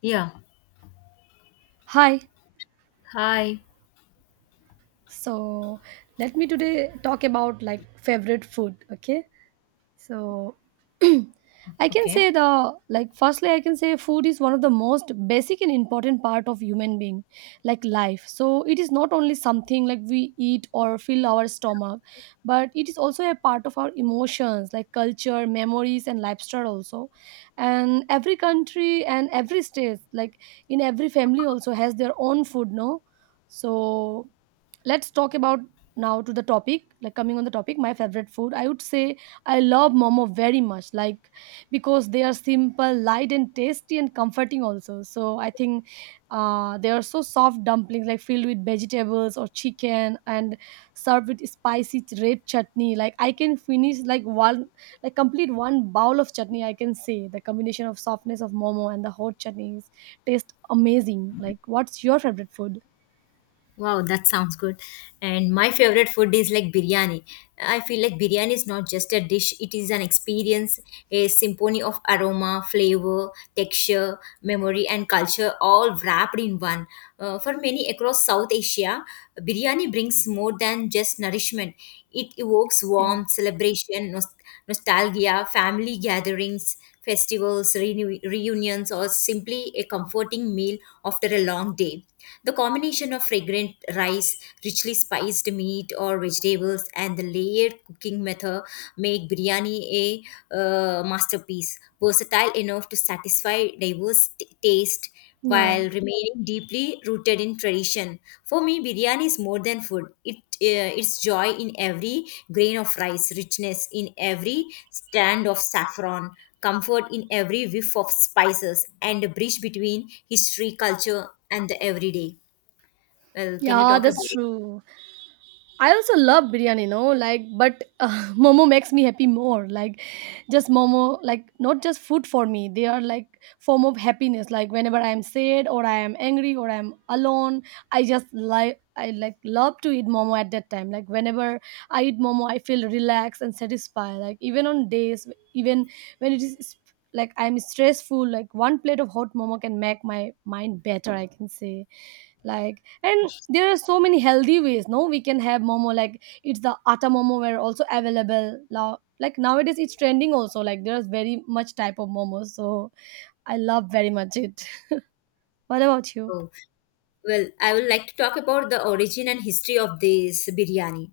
Yeah. Hi. Hi. So let me today talk about like favorite food. Okay. So I can Okay. say the like firstly I can say food is one of the most basic and important part of human being like life. So it is not only something like we eat or fill our stomach, but it is also a part of our emotions like culture, memories and lifestyle also. And every country and every state like in every family also has their own food, no? So let's talk about now to the topic, like coming on the topic my favorite food I would say I love momo very much, like because they are simple, light and tasty and comforting also, so I think they are so soft dumplings like filled with vegetables or chicken and served with spicy red chutney. Like I can finish like one like complete one bowl of chutney. I can say the combination of softness of momo and the hot chutneys taste amazing. Like what's your favorite food? Wow, that sounds good. And my favorite food is like biryani. I feel like biryani is not just a dish, it is an experience, a symphony of aroma, flavor, texture, memory, and culture all wrapped in one. For many across South Asia, biryani brings more than just nourishment, it evokes yeah warmth, celebration, nostalgia, family gatherings, festivals, reunions, or simply a comforting meal after a long day. The combination of fragrant rice, richly spiced meat or vegetables, and the layered cooking method make biryani a masterpiece, versatile enough to satisfy diverse taste while yeah remaining deeply rooted in tradition. For me, biryani is more than food. It's joy in every grain of rice, richness in every strand of saffron, comfort in every whiff of spices, and a bridge between history, culture, and the everyday. Well, can you yeah, talk about? that's true. I also love biryani, you know, like, but momo makes me happy more. Like, just momo, like, not just food for me. They are like form of happiness. Like, whenever I am sad or I am angry or I am alone, I just like I love to eat momo at that time. Like, whenever I eat momo, I feel relaxed and satisfied. Like, even on days, even when it is like I'm stressful, like one plate of hot momo can make my mind better. I can say like, and there are so many healthy ways, no, we can have momo, like it's the atta momo were also available now, like nowadays it's trending also, like there's very much type of momos, so I love very much it. What about you? Oh, well, I would like to talk about the origin and history of this biryani,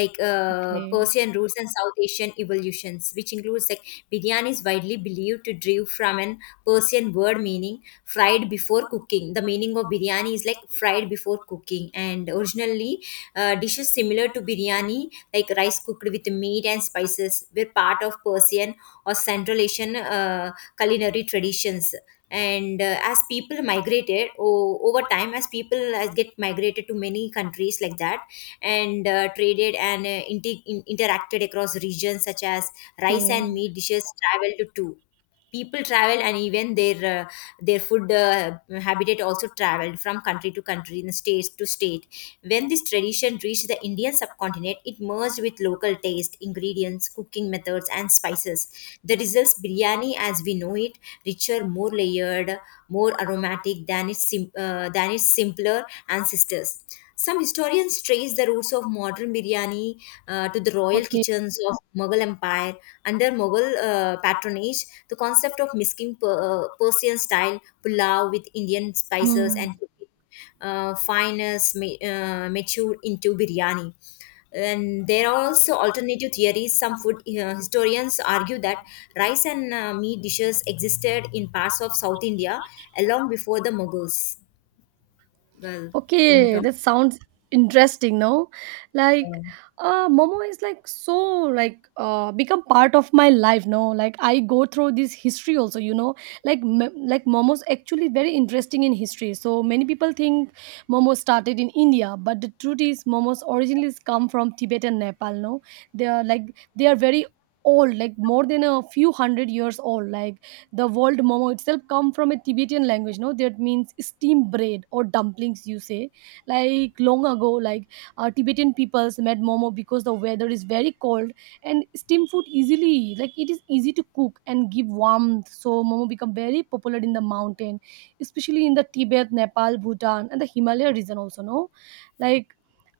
like Okay. Persian roots and South Asian evolutions, which includes like biryani is widely believed to derive from an Persian word meaning fried before cooking. The meaning of biryani is like fried before cooking, and originally dishes similar to biryani, like rice cooked with meat and spices, were part of Persian or Central Asian culinary traditions, and as people migrated over time, as people as get migrated to many countries like that, and traded and interacted across regions, such as rice Okay. and meat dishes traveled too. People travel, and even their food habitat also traveled from country to country and state to state. When this tradition reached the Indian subcontinent, it merged with local taste, ingredients, cooking methods, and spices. The results, biryani as we know it, richer, more layered, more aromatic than its than its simpler ancestors. Some historians trace the roots of modern biryani to the royal Okay. kitchens of Mughal Empire. Under Mughal patronage, the concept of mixing Persian style pulao with Indian spices Hmm. and cooking fineness matured into biryani. And there are also alternative theories. Some food historians argue that rice and meat dishes existed in parts of South India long before the Mughals. Well, can you Okay, talk? that sounds interesting, no? Like momo is like so like become part of my life, no? Like I go through this history also, you know. Like like momo's actually very interesting in history. So many people think momo started in India, but the truth is momo's originally come from Tibet and Nepal, no? They are like they are very old, like more than a few hundred years old. Like the word momo itself come from a Tibetan language, no, that means steam bread or dumplings you say. Like long ago, like Tibetan peoples made momo because the weather is very cold and steam food easily, like it is easy to cook and give warmth, so momo become very popular in the mountain, especially in the Tibet, Nepal, Bhutan and the Himalaya region also, no. Like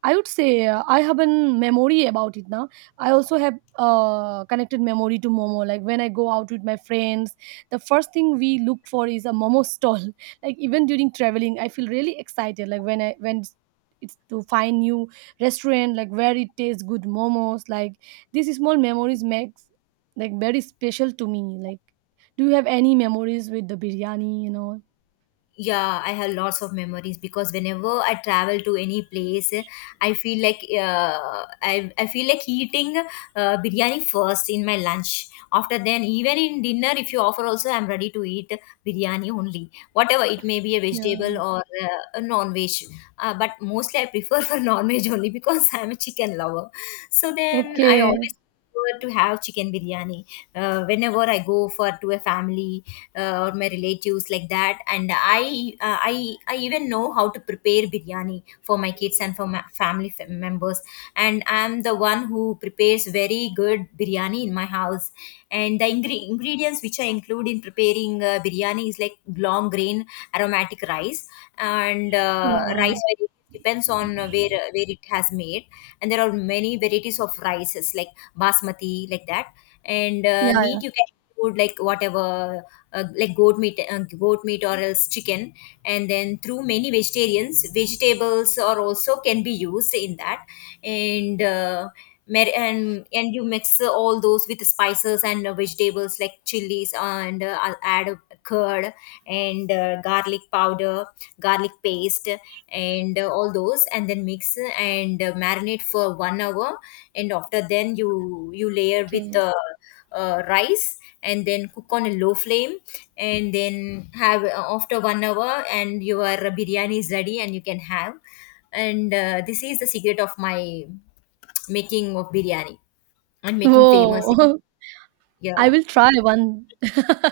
I would say I have a memory about it now. I also have connected memory to momo. Like when I go out with my friends, the first thing we look for is a momo stall. Like even during traveling I feel really excited, like when it's to find new restaurant like where it tastes good momos, like these small memories makes like very special to me. Like do you have any memories with the biryani, you know? Yeah, I have lots of memories, because whenever I travel to any place, I feel like I feel like eating biryani first in my lunch, after then even in dinner. If you offer also, I'm ready to eat biryani only, whatever it may be, a vegetable Yeah. or a non-veg, but mostly I prefer for non-veg only, because I'm a chicken lover. So then I Okay. always prefer to have chicken biryani whenever I go for to a family or my relatives, like that. And I even know how to prepare biryani for my kids and for my family members, and I'm the one who prepares very good biryani in my house. And the ingredients which I include in preparing biryani is like long grain aromatic rice. And Yeah. rice varieties depends on where it has made. And there are many varieties of rices, like basmati, like that. And Yeah, yeah. meat you can include, like whatever, like goat meat, goat meat or else chicken. And then through many vegetarians, vegetables or also can be used in that. And and you mix all those with spices and vegetables like chilies, and I'll add curd and garlic powder, garlic paste, and all those, and then mix and marinate for 1 hour. And after then you layer with Okay. Rice and then cook on a low flame. And then have after 1 hour, and your biryani is ready, and you can have. And this is the secret of my making of biryani and making famous. Whoa. Yeah. I will try one.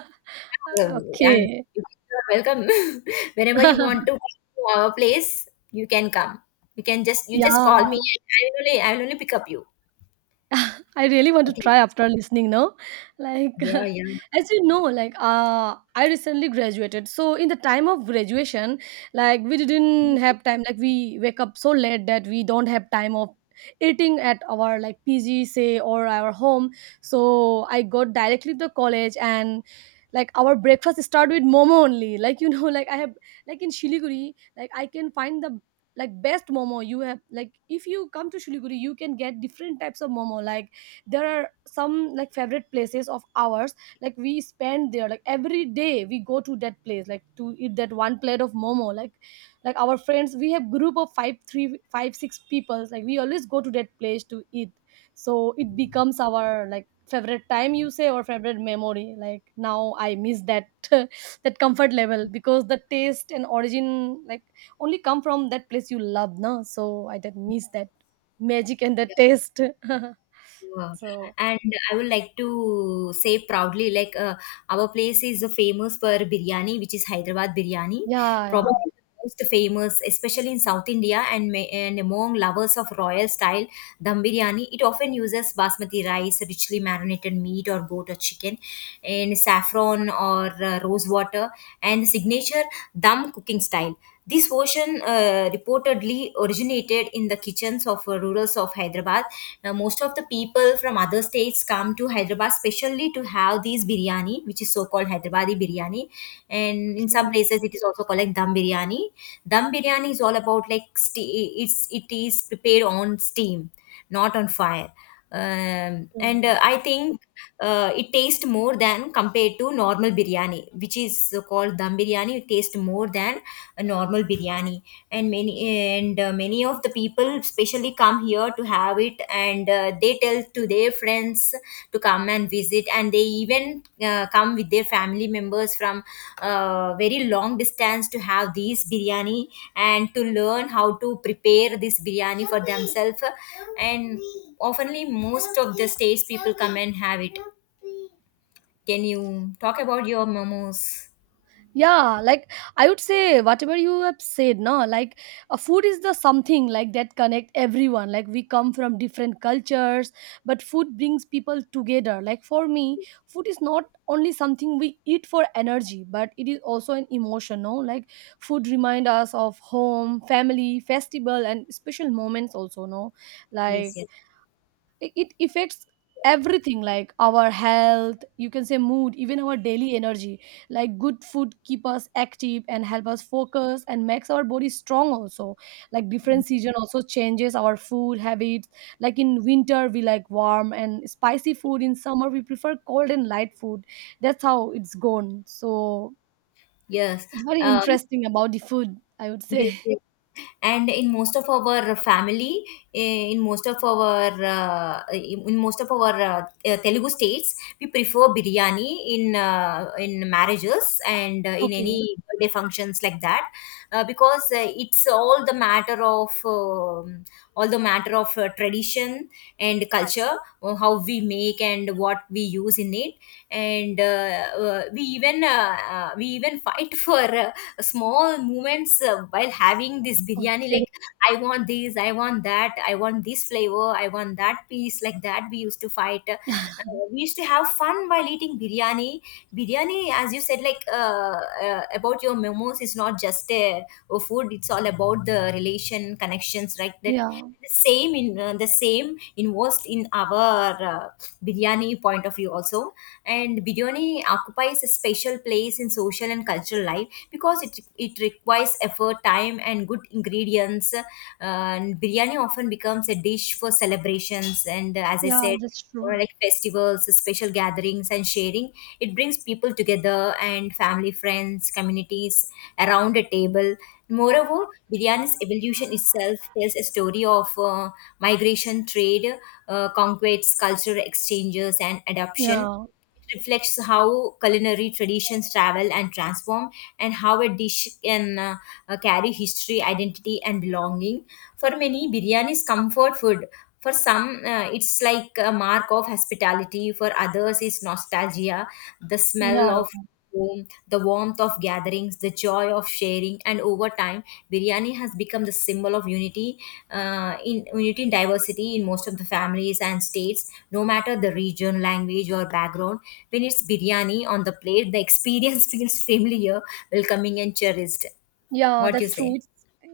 um, and Okay. you are welcome whenever you want to come to our place. You can come. You can just you just Yeah. call me, and I will only pick up you. I really want to Okay. try after listening now. Like, Yeah, yeah, as you know, like, I recently graduated. So, in the time of graduation, like, we didn't have time. Like, we wake up so late that we don't have time of eating at our like PG, say, or our home. So, I got directly to the college, and like our breakfast start with momo only, like you know. Like I have like in Shiliguri, like I can find the like best momo you have. Like if you come to Shiliguri you can get different types of momo. Like there are some like favorite places of ours, like we spend there like every day, we go to that place like to eat that one plate of momo. Like our friends, we have group of five three five six people, like we always go to that place to eat. So it becomes our like favorite time you say, or favorite memory. Like now I miss that that comfort level, because the taste and origin like only come from that place you love now, so I did miss that magic and the yeah. taste. Yeah. So And I would like to say proudly, like our place is famous for biryani, which is Hyderabad biryani, yeah. Yeah. probably the most famous, especially in South India, and and among lovers of royal style Dum biryani. It often uses basmati rice, richly marinated meat or goat or chicken, and saffron or rose water, and the signature dum cooking style. This version reportedly originated in the kitchens of rurals of Hyderabad. Most of the people from other states come to Hyderabad specially to have these biryani, which is so called Hyderabadi biryani. And in some Okay. places, it is also called like dum biryani. Dum biryani is all about like it is prepared on steam, not on fire. Okay. And I think it tastes more than compared to normal biryani, which is called dum biryani. It tastes more than a normal biryani, and many and many of the people specially come here to have it, and they tell to their friends to come and visit, and they even come with their family members from very long distance to have these biryani, and to learn how to prepare this biryani for themselves. And oftenly, most of the states people come and have it. Can you talk about your momos? Yeah, like I would say whatever you have said, no, like a food is the something like that connect everyone. Like we come from different cultures, but food brings people together. Like for me, food is not only something we eat for energy, but it is also an emotion, no. Like food remind us of home, family, festival and special moments also, no. Yes, Like yes, it affects everything, like our health, you can say mood, even our daily energy. Like good food keep us active and help us focus and makes our body strong also. Like different season also changes our food habits. Like in winter we like warm and spicy food, in summer we prefer cold and light food. That's how it's gone. So yes. it's very Uh, interesting about the food, I would yes, say. yes. And in most of our family, in most of our telugu states, we prefer biryani in marriages and in any Okay. birthday functions, like that, because it's all the matter of tradition and culture, how we make and what we use in it. And we even fight for small moments while having this biryani, Okay. like, I want this, I want that, I want this flavor, I want that piece, like that, we used to fight. We used to have fun while eating biryani. Biryani, as you said, like about your memos, is not just a food. It's all about the relation, connections, right? That Yeah. the same in the same involved in our biryani point of view also. And biryani occupies a special place in social and cultural life, because it requires effort, time, and good ingredients, and biryani often becomes a dish for celebrations. And as I Yeah, said, that's or true. like festivals, special gatherings, and sharing. It brings people together, and family, friends, communities around a table. Moreover, biryani's evolution itself tells a story of migration, trade, conquests, cultural exchanges, and adoption. Yeah. It reflects how culinary traditions travel and transform, and how a dish can carry history, identity, and belonging. For many, biryani is comfort food. For some, it's like a mark of hospitality. For others, it's nostalgia, the smell yeah of home, the warmth of gatherings, the joy of sharing. And over time, biryani has become the symbol of unity, in unity and diversity in most of the families and states, no matter the region, language, or background. When it's biryani on the plate, the experience feels familiar, welcoming, and cherished. Yeah, What do you that's true. say? It's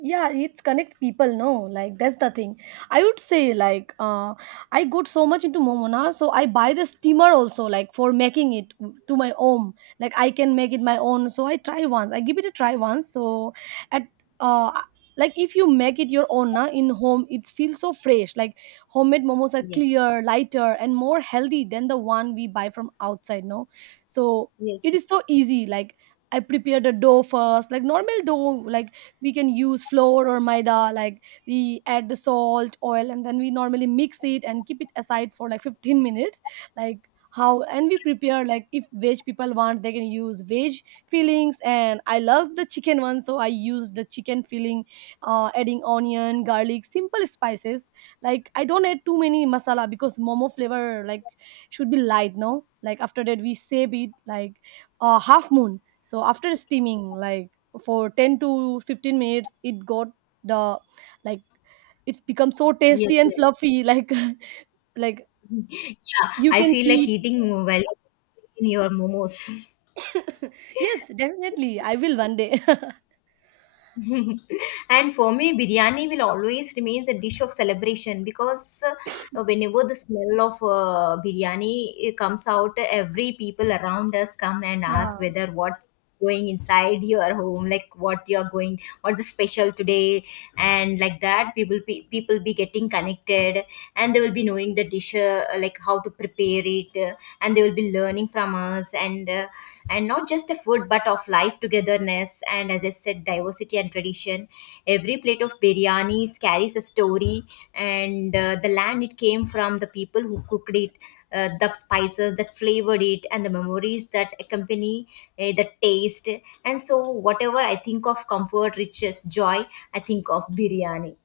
yeah, it's connect people, no? Like that's the thing. I would say like I got so much into Momona, so I buy the steamer also, like for making it to my own. Like I can make it my own. So I try once. I give it a try once. So at uh like if you make it your own na, in home it feels so fresh. Like homemade momos are Yes. clear, lighter and more healthy than the one we buy from outside, no? So Yes. it is so easy. Like I prepared the dough first, like normal dough, like we can use flour or maida, like we add the salt, oil, and then we normally mix it and keep it aside for like 15 minutes. Like how, and we prepare like if veg people want they can use veg fillings, and I love the chicken one, so I use the chicken filling, adding onion, garlic, simple spices. Like I don't add too many masala because momo flavor like should be light, no? Like after that we save it like a half moon, so after steaming like for 10 to 15 minutes it got the like it's become so tasty Yes, and yes. fluffy like. Like Yeah, you I can feel like see it. eating while in your momos. Yes, definitely I will one day. And for me, biryani will always remains a dish of celebration, because whenever the smell of biryani comes out, every people around us come and ask, Yeah. whether what's going inside your home, like what you're going, what's the special today, and like that, people be getting connected, and they will be knowing the dish, like how to prepare it, and they will be learning from us. And and not just the food, but of life, togetherness, and as I said, diversity and tradition. Every plate of biryani carries a story, and the land it came from, the people who cooked it, the spices that flavored it, and the memories that accompany the taste. And so whatever I think of comfort, riches, joy, I think of biryani.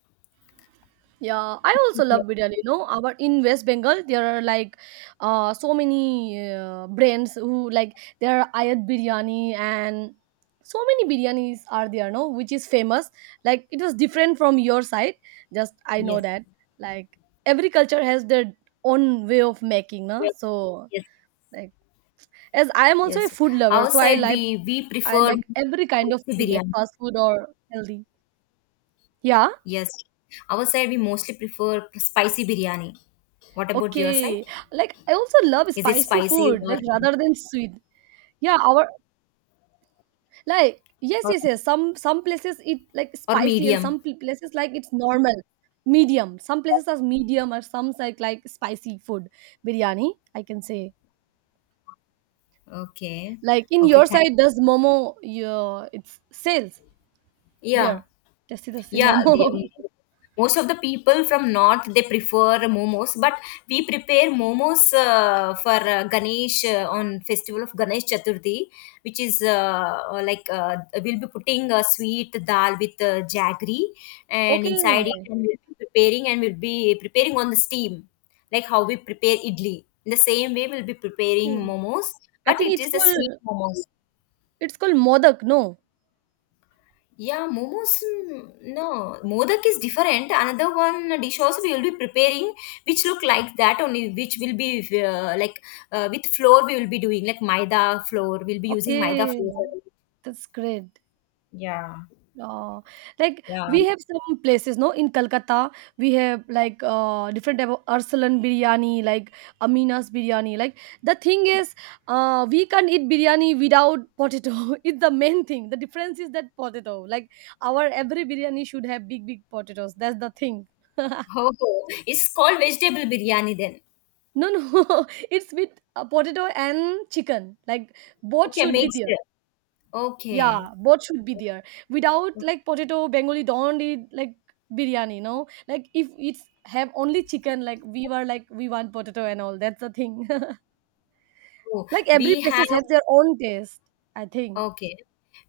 Yeah, I also love biryani. You know, our in West Bengal there are like so many brands who like there are Ayat biryani and so many biryanis are there. No, which is famous. Like it was different from your side. Just I know Yes, that like every culture has their own way of making. No, yes, so yes. like as I am also a Yes, food lover, our so side we I prefer like every kind of spicy food, like biryani. fast food or healthy. Yeah. Yes, our side we mostly prefer spicy biryani. What about your side? Okay. Like, I also love Is it spicy spicy food, like, rather than sweet. Yeah, our like yes, or, yes, yes. Some places it like or spicy, and medium? some places like it's normal, medium. Some places are medium or some like spicy food biryani, I can say. Okay, Like in okay, your thank. side does momo your it's sales Yeah. there. Just see the same Yeah, the, momo. Most of the people from north they prefer momos, but we prepare momos for Ganesh on festival of Ganesh Chaturthi, which is like we'll be putting a sweet dal with jaggery and Okay. inside it, and we'll be preparing, and we'll be preparing on the steam, like how we prepare idli. In the same way, we'll be preparing Okay. momos, I but think it is a sweet momos. it's called modak, no? Yeah, momos. No, modak is different. Another one dish also we will be preparing, which look like that only, which will be like with flour we will be doing, like maida flour. We'll be using maida Okay. flour. That's great. Yeah, Uh, like yeah. we have some places, no, in Calcutta, we have like different type of Arsalan biryani, like Amina's biryani. Like the thing is, we can't eat biryani without potato. It's the main thing. The difference is that potato. Like our every biryani should have big, big potatoes. That's the thing. No, Oh, oh, it's called vegetable biryani then. no, it's with potato and chicken. Like both Okay, should be mixed. there. Okay. Yeah, both should be there. Without Okay. like potato, Bengali don't eat like biryani, no? Like if it's have only chicken, like we were like we want potato and all. That's the thing. Oh, Like every we have. places have their own taste, I think. Okay.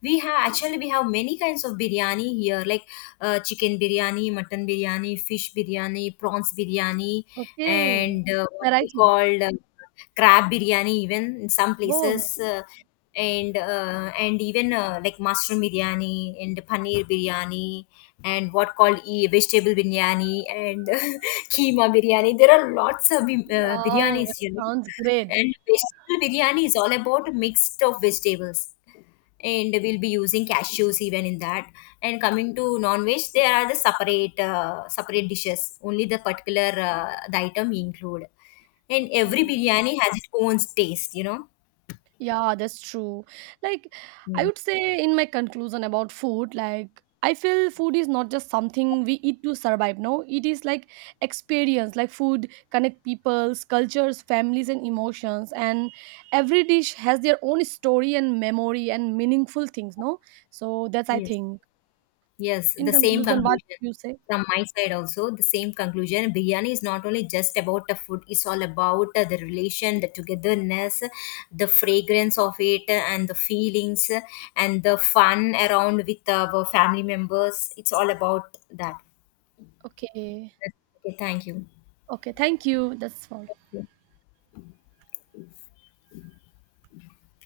We have, actually we have many kinds of biryani here, like chicken biryani, mutton biryani, fish biryani, prawns biryani, Okay. and what we Variety. call crab biryani even in some Whoa. places, and even like mushroom biryani and paneer biryani, and what called vegetable biryani, and keema biryani. There are lots of Wow, biryanis, that you know. sounds great. And vegetable biryani is all about a mix of vegetables, and we'll be using cashews even in that. And coming to non-veg, there are the separate separate dishes, only the particular the item we include. And every Okay. biryani has its own taste, you know. Yeah, that's true. Like, I Mm. would say in my conclusion about food, like, I feel food is not just something we eat to survive, no. It is like experience, like food connect peoples, cultures, families and emotions, and every dish has their own story and memory and meaningful things, no. So that's I Yes. think. Yes, In the same conclusion, what conclusion you say? from my side also. The same conclusion. Biryani is not only just about the food; it's all about the relation, the togetherness, the fragrance of it, and the feelings, and the fun around with our family members. It's all about that. Okay. Okay, thank you. Okay, thank you. That's all. Thank you.